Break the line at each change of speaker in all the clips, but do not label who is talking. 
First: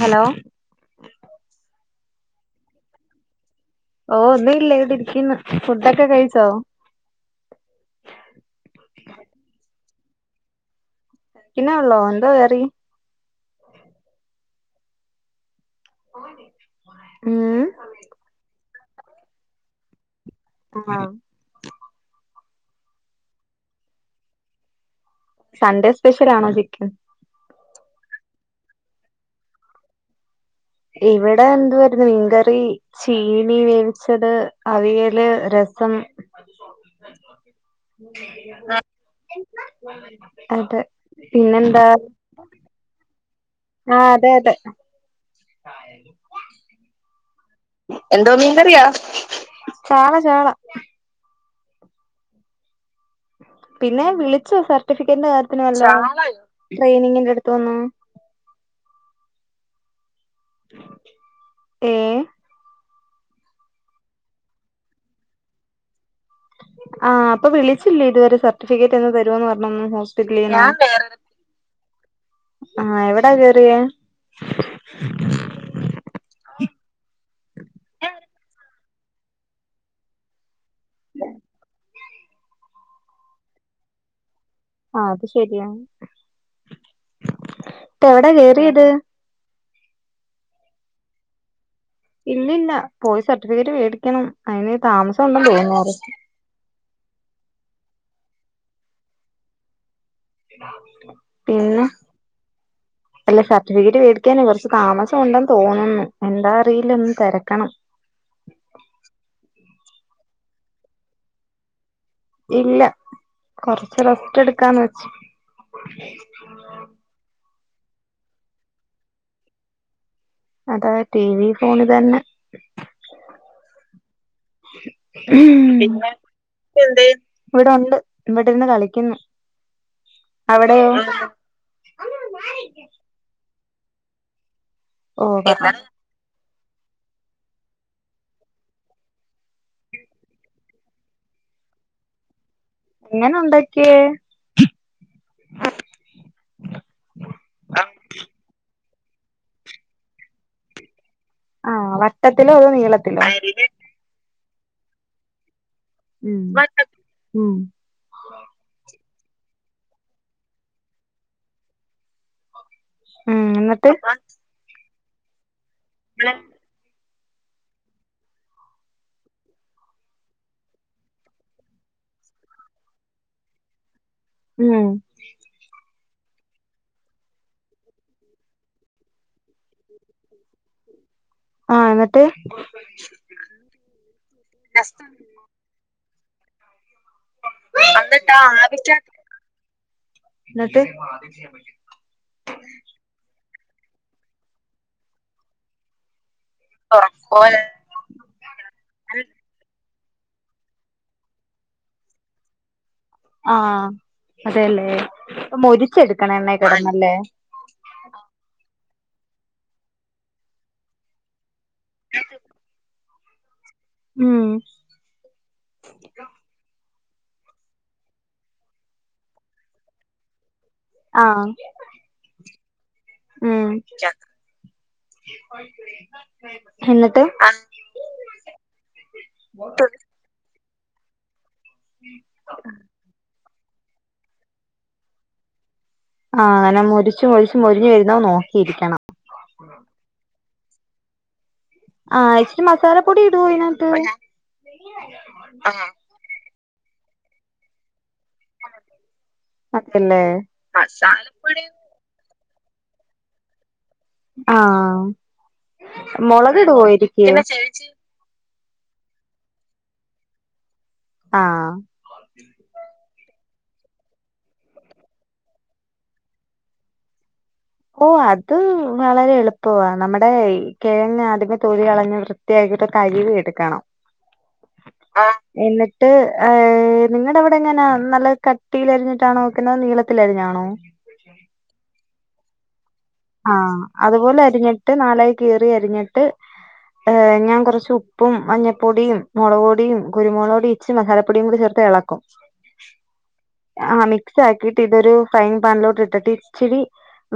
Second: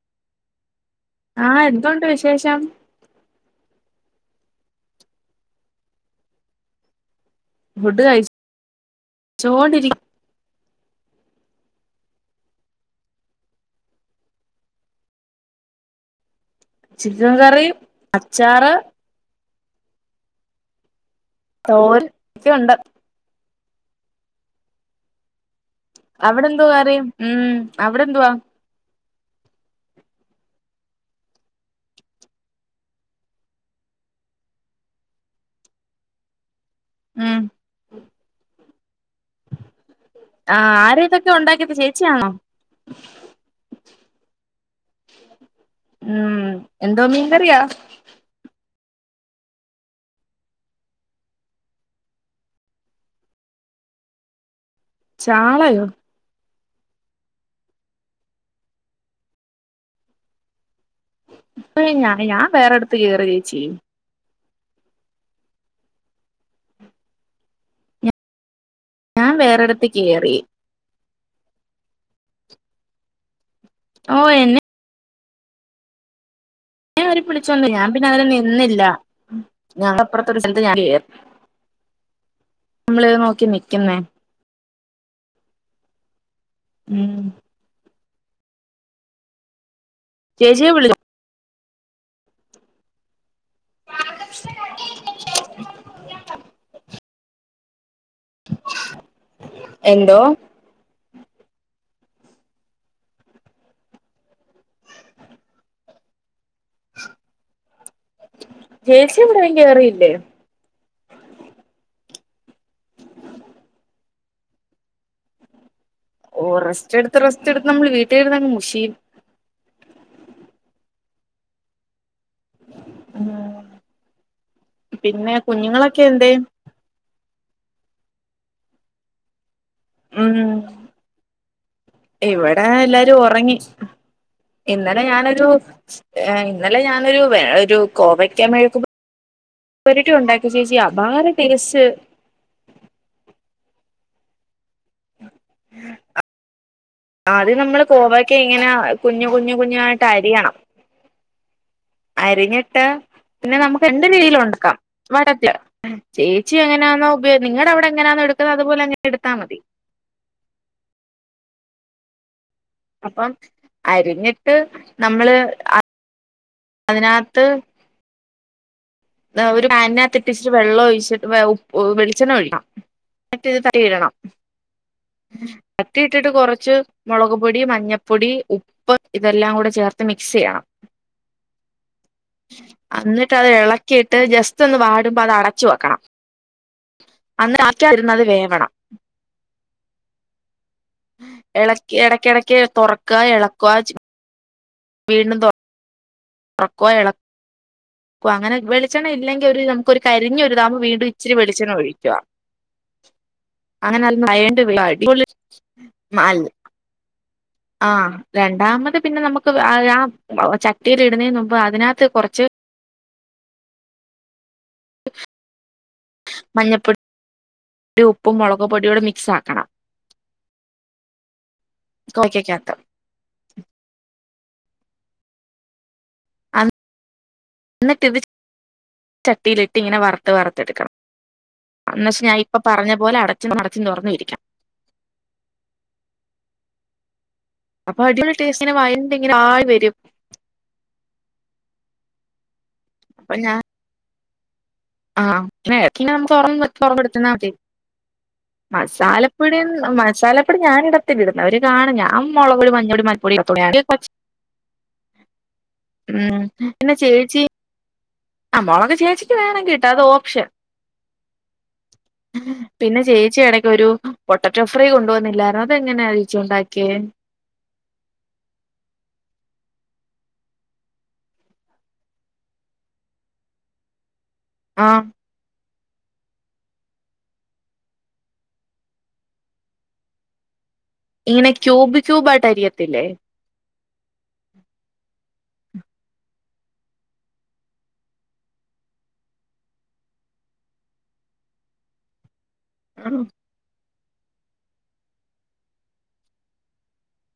Hello
ആഹ് എന്തോയുണ്ട് വിശേഷം
ഓഹ് ഒന്നും ഇല്ല ഇവിടെ ഇരിക്കുന്നു ഫുഡൊക്കെ കഴിച്ചോ
ഫുഡ് കഴിച്ചു ചോണ്ടിരിക്കുന്നു
യ്ക്കുന്നെ ഉള്ളോ എന്തോ കറി [inaudible]
ചിക്കൻ
ഉം
കറി അച്ചാറ്
ആഹ്
തോര് ഇപ്പുണ്ട്
സൺഡേ സ്പെഷ്യൽ ആണോ
അവിടെന്തുവ
ചിക്കൻ
കറി ഉം അവിടെന്തുവ
ഇവിടെ എന്തുവാരുന്നു മീൻകറി ചീനി വേവിച്ചത് അവിയല് രസം
ഉം
ആഹ്
ആഹ് ആരാ ഇതൊക്കെ ഉണ്ടാക്കിയത്
പിന്നെന്താ
ചേച്ചിയാണോ
ആഹ് അതെ അതെ
ഉം എന്തോ മീൻക്കറിയ
എന്തോ മീൻക്കറിയാ ചാള ചാള പിന്നെ വിളിച്ചോ സർട്ടിഫിക്കന്റെ കാര്യത്തിന്
ചാളയോ
വല്ലോ ട്രെയിനിങ്ങിന്റെ അടുത്തുന്ന്
ഇപ്പ
ഏ
ഞൻ ഞാൻ വേറെടുത്ത് കേറി ചേച്ചി
ആഹ് അപ്പൊ വിളിച്ചില്ലേ ഇതുവരെ സർട്ടിഫിക്കറ്റ് എന്ന്
ഞാൻ
തരുമന്ന്
വേറെടുത്ത്
പറഞ്ഞൊന്നും
കേറി
ഹോസ്പിറ്റലിന്ന് ആഹ് എവിടാ കേയറിയെ
ഓ എന്ന നേ അവര് വിളിച്ചൊന്നു ഞാൻ പിന്നെ അങ്ങനെ നിന്നില്ല ഞപ്പറത്തെ സ്ഥലത്ത് നമ്മളെ നോക്കി നിക്കുന്നേ
ആഹ് അത് ശെരിയാണ്
ഉം
ഇട്ട് എവിടാ കയറിയത്
ചേച്ചിയെ വിളിച്ചോ
ഇല്ലില്ല പോയി സർട്ടിഫിക്കറ്റ് മേടിക്കണം അതിന് താമസം ഉണ്ടെന്ന് തോന്ന
എന്തോ
പിന്നെ അല്ല സർട്ടിഫിക്കറ്റ് മേടിക്കാന് കുറച്ച് താമസം ഉണ്ടെന്ന് തോന്നുന്നു എന്താ അറിയില്ല ഒന്നും തെരക്കണം
ചേച്ചി എവിടെ കേറിയില്ലേ
ഇല്ല കൊറച്ച് റസ്റ്റ് എടുക്കാന്ന് വെച്ച്
ഓ റസ്റ്റ് എടുത്ത് റസ്റ്റ് എടുത്ത് നമ്മള് വീട്ടിയിരുന്നങ്ങ് മുഷീയും
അതാ ടി വി ഫോൺ തന്നെ
ഉം പിന്നെ
ഉം
കുഞ്ഞുങ്ങളൊക്കെ
പിന്നെ
എന്തേ
എന്തെ ഇവിടെണ്ട് ഇവിടെ ഇരുന്ന് കളിക്കുന്നു
ഉം
അവിടെയോ ഉം
ഇവിടെ എല്ലാരും ഉറങ്ങി ഇന്നലെ
ഓ
ഞാനൊരു
പറഞ്ഞോ
ഏഹ് ഇന്നലെ ഞാനൊരു ഒരു കോവയ്ക്ക മെയ്ക്കു പരിട്ടി ഉണ്ടാക്കിയ ചേച്ചി അപാര ടേസ്റ്റ്
എങ്ങനെ ഉണ്ടാക്കിയേ
ആദ്യം നമ്മള് കോവക്കെ ഇങ്ങനെ കുഞ്ഞു കുഞ്ഞു കുഞ്ഞു ആയിട്ട് അരിയണം
ആഹ് വട്ടത്തിലോ അതോ നീളത്തിലോ
രണ്ടു രീതിൽ ഉണ്ടക്കാം വട്ടത്തില്
ഉം
ചേച്ചി എങ്ങനാ ഉപ
ഉം
നിങ്ങടവിടെ എങ്ങനാണോ എടുക്കുന്നത് അപോലെ ന്നെ എടുത്തമതി അപ്പം
ഉം എന്നിട്ട്
അരിഞ്ഞിട്ട് നമ്മള് ആ
[unintelligible]
അതിനാത്ത് ഒരു പാനിനത്തിട്ട് ഇച്ചിരി വെള്ളം ഒഴിച്ചിട്ട വേ ഉപ് വെളിച്ചെണ്ണ ഒഴിക്കാം മറ്റ ഇത് തട്ടിടണം
ഉം
തട്ടി ഇട്ടിട്ട് കൊറച്ച് മുളക്പൊടി മഞ്ഞപ്പൊടി ഉ പ്പ് ഇതെല്ലാം കൂടെ ചേർത്ത് മിക്സെയ്യണം
ആ എന്നിട്ട്
അന്നിട്ട് അത് ഇള ക്കെട്ട് ജസ്റ്റ് ഒന്ന് വാടുമ്പോൾ അത് അടച്ചു വെക്കണം അ [unintelligible]
അന്നിട്ട് ആവിച്ചാ [unintelligible] എന്നിട്ട്
എടയ്ക്കെടയ്ക്ക് തൊറക്കാ എളക്കുവാ ചെയ് വീണ്ടും തുറക്കോ ഇളക്ക ഓ അങ്ങന വെളിച്ചെണ്ണ ഇല്ലെങ്കിൽ ഒരു നമുക്ക് ഒരു കരിഞ്ഞൊ ഒരുതാവുമ്പോ വീണ്ടും ഇചിരി വെളിച്ചെണ്ണ ഒഴിക്കുക
ആഹ
അങ്ങനെ അതൊന്ന് അയണ്ട്
അതെല്ലേ
അടിപൊളി
മൊരിച്ചെടുക്കണ എണ്ണേ കിടന്നല്ലേ
ആ രണ്ടാമത് പിന്നെ നമുക്ക് ആ ആ ചട്ടീൽ ഇടുന്നതിന് മുമ്പ് അതിനകത്ത് കുറച്ച്
ഉം
മഞ്ഞപ്പൊടി ഉപ്പും മുളക് പൊടിയും കൂടി മിക്സാക്കണം
ആഹ്
കോവയ്ക്കാകത്തോ
ഉം ച്ചാക്ക്
എന്നിട്ട് ഇത് ചട്ടിയിലിട്ട് ഇങ്ങനെ വറ ത്ത് വറത്തെടുക്കണം എന്നവച്ച് ഞാൻ ഇപ്പ പറഞ്ഞ പോലെ അടച്ചും അടച്ചു തുറന്ന് ഇരിക്കാം
ആഹ് അങ്ങനെ മൊരിച്ച് മൊരിച്ച് മൊരിഞ്ഞ് വരുന്ന നോക്കിയിരിക്കണം
അപ്പങ്ങനെ ആയി വരും
ആഹ് ഇച്ചിരി മസാല പൊടി
അപ്പൊ
ഇടു
ഞാൻ
ഈനാത്ത്
ആഹ് [unintelligible] മസാല പ്പടി
അതല്ലേ
മസാലപ്പൊടി ഞാനിടത്തില്ല ഇടുന്നവർ കാണും ഞാൻ മുളകൊടി മഞ്ഞൊടി മൽപ്പൊടി [unintelligible]
ആഹ
ഉം
മുളകിടുവോ യെരിക്ക്
ആ മുളക് ചേച്ചിക്ക് വേണങ്കി ഇട്ടോ അത് ഓപ്ഷൻ
ആഹ്
[unintelligible] പിന്നെ ചേച്ചി എടക്ക് ഒരു പൊട്ടറ്റോ ഫ്രൈ കൊണ്ടു വന്നില്ലാര്ന്നോ അതെങ്ങനെയാ യേച്ചി ഉണ്ടാക്കിയേ
ഓ അത് വളരെ എളുപ്പ വാ നമ്മുടെ കിഴങ്ങാ അതിലെ തൊലി കളഞ്ഞ് വൃത് ത്തിയാക്കീട്ട് കഴ്കി എടുക്കണം
ആ
എന്നിട്ട് ഏ നിങ്ങടെ അവിടെ എങ്ങനാ നല്ല കട്ടിലരിഞ്ഞിട്ടാണൊ വെക്കുന്നത് നീള ത്തിലരിഞ്ഞാണോ
ഇങ്ങനെ ക്യൂബ് ക്യൂബായിട്ട് അരി യത്തില്ലേ
ആഹ അതുപോലെ അരിഞ്ഞിട്ട് നാലായി കീറി അരിഞ്ഞിട്ട് ഏഹ് ഞാൻ കുറച്ച് ഉപ്പും മഞ്ഞപ്പൊടിയും മുളക് പൊടിയും കുരുമുളകൊടിം ച്ച് മസാല പൊടിയും കൂടി ചേർത്ത് എളക്കും
ങ്ം
ആഹ് മിക്സാക്കീട്ടിതൊരു ഫ്രൈയിങ് പാനിലോട്ടിട്ട് ഇച്ചിരി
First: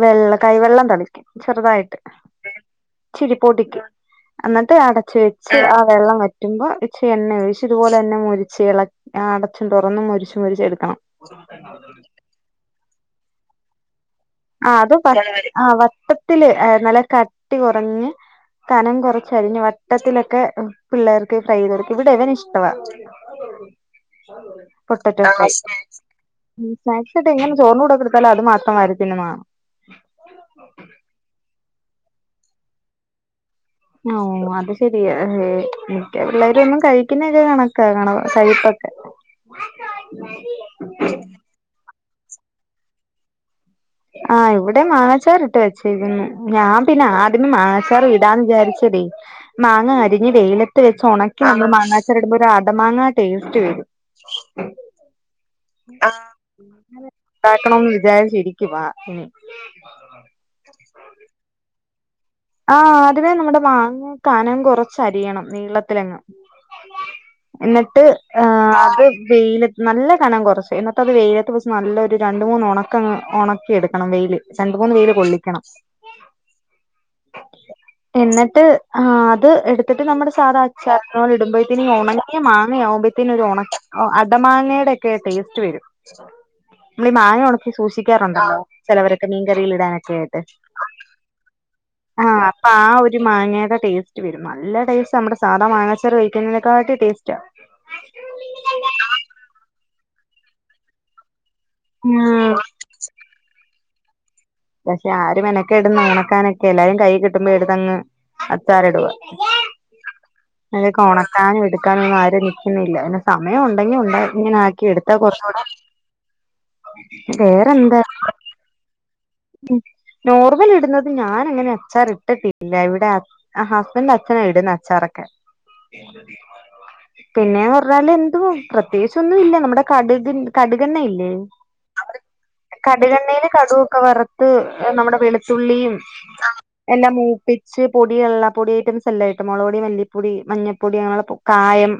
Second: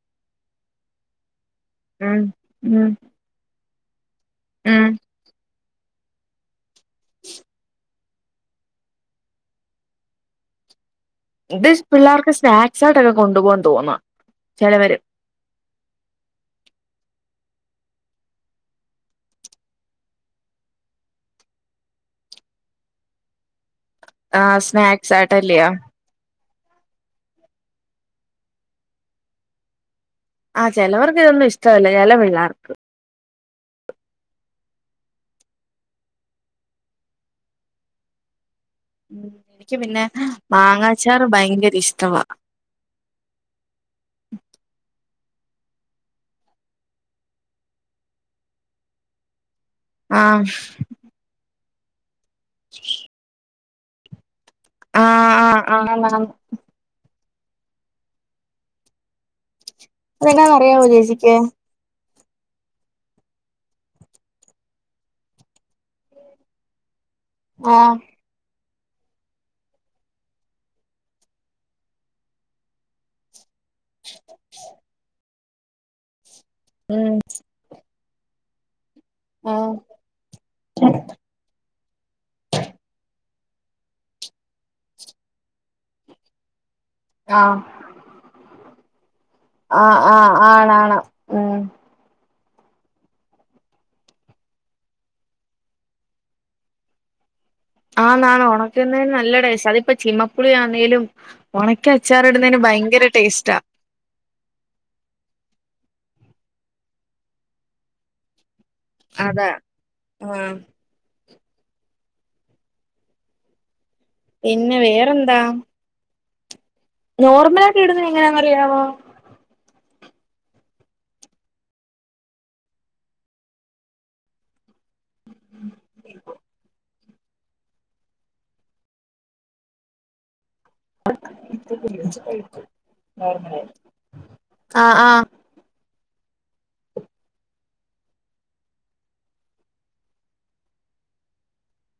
വെള്ള കൈവെള്ളം തളിക്ക ചെറ്തായിട്ട്
ഉം ഉം
ഇച്ചിരി പൊടിക്ക് എന്നട്ട് അടച്ച് വെച്ച് ആ വെള്ളം വറ്റുമ്പോ ച്ച് എണ്ണയൊഴിച്ച് ഇതുപോലെ തന്നെ മൊരിച്ച് എള ആഹ് അടച്ചും തൊറന്നും മൊരിച്ച് മൊരിച്ച് എടുക്കണം
ഇത് പിള്ളേർക്ക് സ്നാക്സ്സായിട്ടൊക്കെ കൊണ്ടുപോവും തോന്നാ
ആ അത്
ചെലവര്
വ ആ വട്ടത്തില് നല്ല കട്ടി കുറഞ്ഞ് കനം കുറച്ചരിഞ്ഞ് വട്ടത്തിലൊക്കെ പിള്ളേർക്ക് ഫ്രൈയ്തെട്ക്ക ഇവ്ടെ ഇവനിഷ്ടവാ
ആ സ്നാക്സ്
പൊട്ടാറ്റൊ ഫ്രൈ
ആയിട്ടല്ലയോ
ഉം [unintelligible] ഇങ്ങനെ ചോറിൻ്റെ കൂടെ കൊട്ത്താലും അത് മാത്രം വാരിത്തിന്നുന്ന കാണാ
ആഹ് ചെലവർക്കിതൊന്നും ഇഷ്ടവല്ല ചെല പിള്ളാർക്ക്
ആഹ് അത് ശരിയാ മിക്ക പിള്ളേരൊന്നും കഴിക്കുന്നൊക്കെ കണക്കാ കാണ സൈട
ഉം എനിക്ക് പിന്നെ മാങ്ങാച്ചാർ ഭയങ്കരിഷ്ടവാ
ആഹ് ഇവ്ടെ മാങ്ങച്ചാറിട്ട് വെച്ചേക്ക്ന്ന് ഞാൻ പിന്നെ ആദ്യമേ മാവിങ്ങച്ചാറ് ഇടാന്ന് വിചാരിച്ചതേ മാങ്ങ
ആ
അരിഞ്ഞ് വെയ്ലത്ത് വെച്ചൊണക്കി നമ്മൾ മാങ്ങാച്ചാറ്ടുമ്പോ ഒരട മാങ്ങ ടേസ്റ്റ് വരും [unintelligible]
ആഹ് ആഹ് അങ്ങെൻ നെ [unintelligible]
ണ്ടാക്കണം വിചാരിച്ചിരിക്കുവാ ഉം
അതെന്നാ ന്നറിയാവോ ചേച്ചിക്ക്
ആഹ് അതിന് നമ്മുടെ മാങ്ങ കനം കൊറച്ചരിയണം നീളത്തിലങ്ങ്
ആ
എന്നിട്ട് ആഹ് അത് വെയില നല്ല കനം കുറച്ച് എന്നിട്ടത് വെയിലത്ത് വച്ച് നല്ലരു രണ്ട്മൂന്നൊണക്കം ഒണ ക്കിയെട്ക്കണം വെയില് രണ്ട് മൂന്ന് വെയില് കൊള്ളിക്കണം
ഉം
എന്നട്ട് ആഹ് അത്
ഉം
എട്ത്തിട്ട് നമ്മുടെ സാധാ അച്ചാറ്‌ ഇട്മ്പോയത്തിന് ഈ ഒണങ്ങിയ മാങ്ങയാവുമ്പോത്തിന് ഒരൊണ അടമാങ്ങയുടൊക്കെ ടേസ്റ്റ് വരും നമ്മളി
ആ
മാങ്ങ ഒണക്കി സൂക്ഷിക്കാറ്ണ്ടല്ലോ ചെലവരൊക്കെ മീൻകറിയിയിലിടാനൊക്കെയായിട്ട്
വാണം ഉം
ആഹ് അപ്പാ ഒരു മാങ്ങേടെ ടേസ്റ്റ് വരും. നല്ല ടേസ്റ്റാ നമ്മുടെ സാധാ മാങ്ങാച്ചാർ കഴിക്കുന്നതിനെക്കാട്ടി ടേസ്റ്റാ
ആണാണ് ഒണക്കുന്നേന് നല്ല ടേസ്റ്റാ അതിപ്പൊ ചിമ്മപ്പുളിയാന്നേലും ഉണക്കി
ഉം
അച്ചാറിട്ന്നേന് ഭയ്ങ്കര ടേസ്റ്റാ
പക്ഷെ ആര് മെനക്കെട്ന്ന് ഉണക്കാനൊക്കെ എല്ലാരും കൈയ്യ് കിട്ട്മ്പോ എടുതങ്ങ് അച്ചാറിടുവാ
അതാ ആഹ്
അലേക്കൊണ ക്കാനും എടുക്കാാനൊന്നും ആരും നിക്കുന്നില്ല പിന്നെ സമയുണ്ടെങ്കി ഉണ്ടെ
പിന്നെ
ഇങ്ങനാക്കി എട്ത്താ
വേറെന്താ
കൊറച്ചൂടെ വേറെന്താ
കിയാവോ
ഉം നോർമല്‌ട്ന്നത് ഞാനങ്ങനെ അച്ചാറിട്ടിട്ടില്ല ഇവ്ടെ അ അഹ് ഹസ്ബൻൻ്റച്ഛനാ ഇടുന്നച്ചാറൊക്കെ എന്റെ തീരുമാനങ്ങളാണ് പിന്നേന്ന് പറഞ്ഞാല് എന്തുവാ പ്രത്യേകിച്ചൊന്നുല്ല നമ്മ്ടെ കട്ക്ണ്ട് കട്കെണ്ണയില്ലേ കട്കെണ്ണേല് കട് കൊക്കെ വറ്ത്ത്
ആഹ്
നമ്മടെ
ആഹ്
വെളി ത്തുള്ളിയും അഹ് എല്ലാം മൂപ്പിച്ച് പൊടിയെല്ലാ പ്പൊടിയയ്റ്റംസല്ലാ ഇട്ട് മൊളക്പൊടി മല്ലിപ്പൊടി മഞ്ഞപ്പൊടി അങ്ങനെ പൊ കായം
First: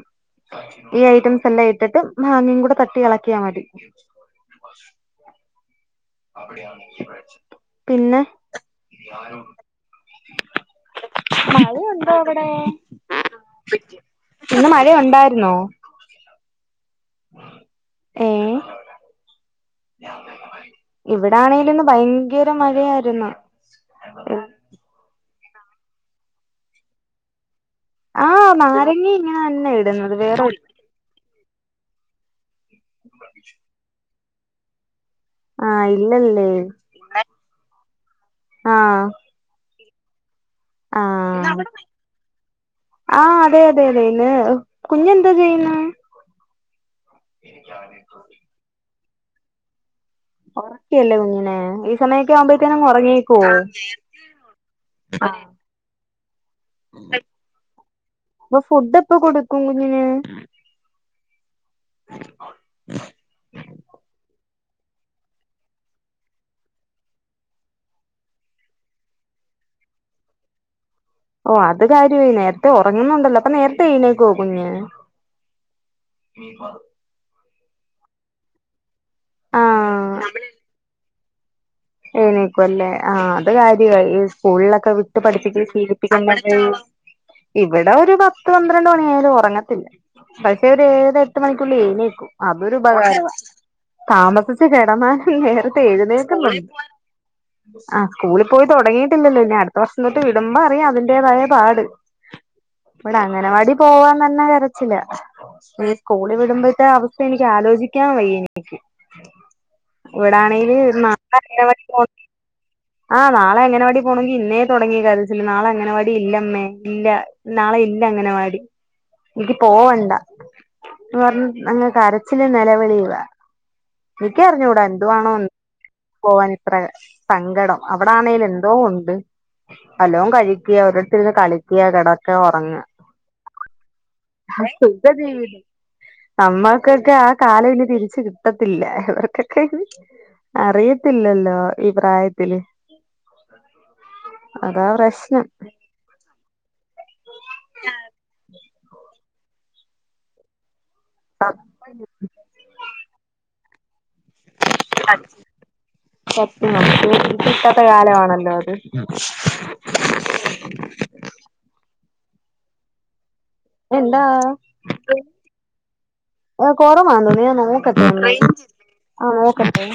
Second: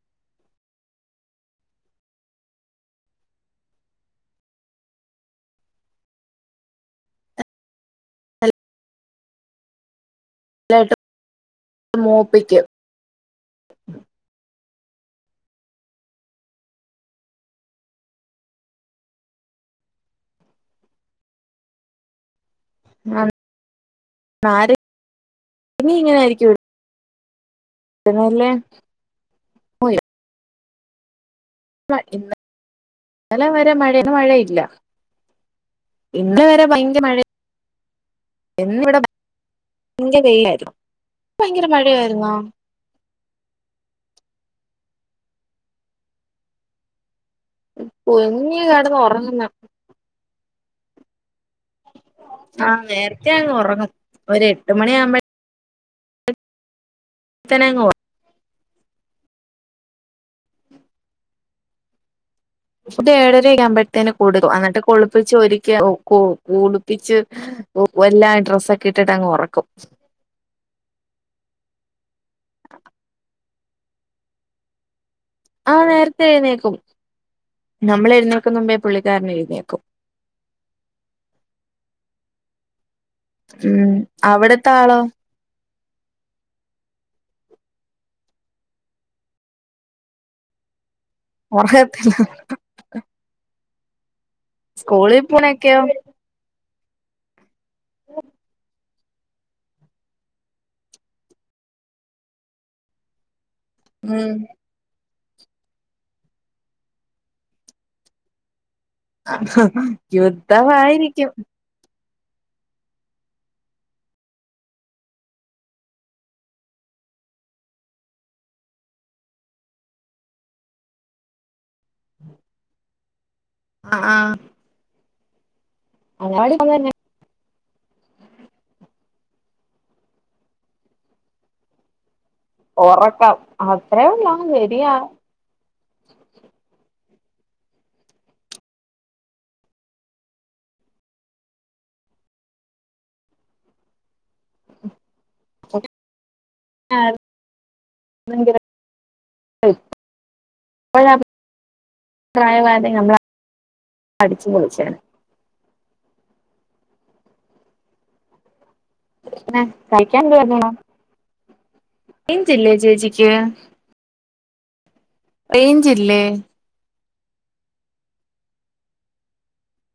ഈ ഐറ്റംസെല്ലാ ഇട്ടിട്ട് മാങ്ങിം കൂടെ തട്ടി ഇളക്കിയാ മതി പിന്നെ
നല്ലായിട്ട്
മഴയുണ്ടോ അവ്ടെ
മൂപ്പിക്കും
ഇന്നലെ മഴ ഒണ്ടാര്ന്നോ ഏഹ് ഇവിടാണെലിന്ന് ഭയങ്കര മഴയായിര്ന്ന്
ഇനി ഇങ്ങനെ ആരിക്കോ
ആഹ് നാരങ്ങി ങ്ങനെ തന്നെയാ ഇടുന്നത് വേറെ
ഇ ഇന്ന ന്നലെ വരെ മഴ ഇന്ന് മഴയില്ല
ആ
ഇന്നലെ
ഇല്ലല്ലേ
വരെ ഭയങ്കര മഴ [unintelligible] ആയി [unintelligible]
ആ
ഇന്നിവിടെ ഭയങ്കര വെയ്യായിരുന്നു
ആ
ഭയങ്കര മഴയായിരുന്നോ
ആഹ് അതെ അതെ അതെ ഇന്ന് കുഞ്ഞെന്താ ചെയ്യുന്നേ
കുഞ്ഞു കെടന്നൊറങ്ങുന്ന്
ഒറക്കിയല്ലേ കുഞ്ഞിനെ സമയൊക്കെ
ആഹ്
ആവുമ്പോത്തേനും
നേരത്തെ
ഉറങ്ങിയേക്കുവോ
അങ്ങ് ഒറങ്ങും ഒരു എട്ട് മണി
[unintelligible] ആഹ് [unintelligible]
ത്തനങ്ങോ
അപ്പൊ ഫുഡ് എപ്പൊ കൊടുക്കും കുഞ്ഞിന്
ഫുഡ് ഏഴരാ ക്കെ ആവുമ്പേതിന് കൊടുക്കും. എന്നിട്ട് കുളിപ്പിച്ച് ഒരുക്കി ഒ ക്ക കുളിപ്പിച്ച് വല്ലാ ഡ്രസ്സ ക്കെ ഇട്ടിട്ട് അങ് ഉറക്കും
ഓഹ് അത് കാര്യവായി നേരത്തെ ഉറങ്ങുന്നുണ്ടല്ലോ അപ്പൊ നേരത്തെ എഴുന്നേക്കോ കുഞ്ഞ്
ആഹ് നേരത്തെ എഴുന്നേക്കും നമ്മൾ എഴുന്നേക്കുന്ന മുമ്പേ പുള്ളിക്കാരന് എഴുന്നേക്കും
ആഹ് നമ്മളെയ് എണീക്കു അല്ലെ ആഹ് അത് കാര്യ
ഉം അവിടത്തെ
സ്കൂളിലൊക്കെ
ആളോ
വിട്ട് പഠിപ്പ ശീലപ്പിക്കുന്ന ഇവിടെ ഒര് പത്ത് പന്ത്രണ്ട് മണിയായാലും ഒറങ്ങത്തില്ല പക്ഷെ ഒരു ഏയര എ ട്ട് മണിക്കുള്ള
ഉറങ്ങത്തില്ല
എഴുനേക്കും ത് ഉബകാര താമസിച്ച കിടന്ന
സ്കൂളിൽ പോണൊക്കെയോ
നേരത്തെ എഴുന്നേക്കുന്നുണ്ട് ആ സ്കൂളിൽ പോയി തുടങ്ങിയിട്ടില്ലല്ലോ ഇന്ന അടുത്ത വർഷം തൊട്ട് വിടുമ്പോ അറിയാം അതിന്റേതായ പാട് ഇവിടെ അങ്ങനവാടി പോവാൻ
ഉം
നന്ന കരച്ചില്ല ഈ സ്കൂളിൽ വിടുമ്പോഴത്തെ അവസ്ഥ എനിക്ക് ആലോചിക്കാൻ വയ്യ ഇവിടാണെങ്കില്
യുദ്ധമായിരിക്കും
[unintelligible] ആഹ് നാളെ അഗനവാടി പോണെങ്കിൽ ഇന്നേ തുടങ്ങി കരച്ചിൽ നാളെ അങ്ങനവാടി ഇല്ലമ്മേ ഇല്ല നാളെ ഇല്ല അങ്ങനെ വാടി എനിക്ക് പോവണ്ട പറഞ്ഞ അങ്ങ കരച്ചില് നിലവിളിയവാ
ആ ആ
ഇക്ക അറിഞ്ഞൂടാ എന്തുവാേണോ? പോവാൻ
അങ്ങാടി
ഇത്ര
പോന്ന
സങ്കടം അവിടെ ആണെങ്കൽ എന്തോ ഉണ്ട് വല്ലവും കഴിക്കുക ഒരടുത്തിരുന്ന് കളിക്കുക കട- ഒക്കെ ഉറങ്ങ
ഉറക്കം അത്രേ ഉള്ളൂ ശരിയാ
സുഖ ജീവിതം നമ്മൾക്കൊക്കെ ആ കാലം തിരിച്ച് കിട്ടത്തില്ല ഇവർക്കൊക്കെ അറിയത്തില്ലല്ലോ ഈ പ്രായത്തില് അതാ പ്രശ്നം
[unintelligible]
[unintelligible]
[unintelligible] നമ്മൾ അടിച്ചു പൊളിചെ നി
സത്യവാ തിരിച്ചു കിട്ടാത്ത കാലാണല്ലോ അത്
[unintelligible] ചേച്ചിക്ക്
എന്താ
റേഞ്ച്ല്ലേ
ഏഹ് കൊറവാ നീ ഞാൻ നോക്കട്ടെ ആഹ് നോക്കട്ടെ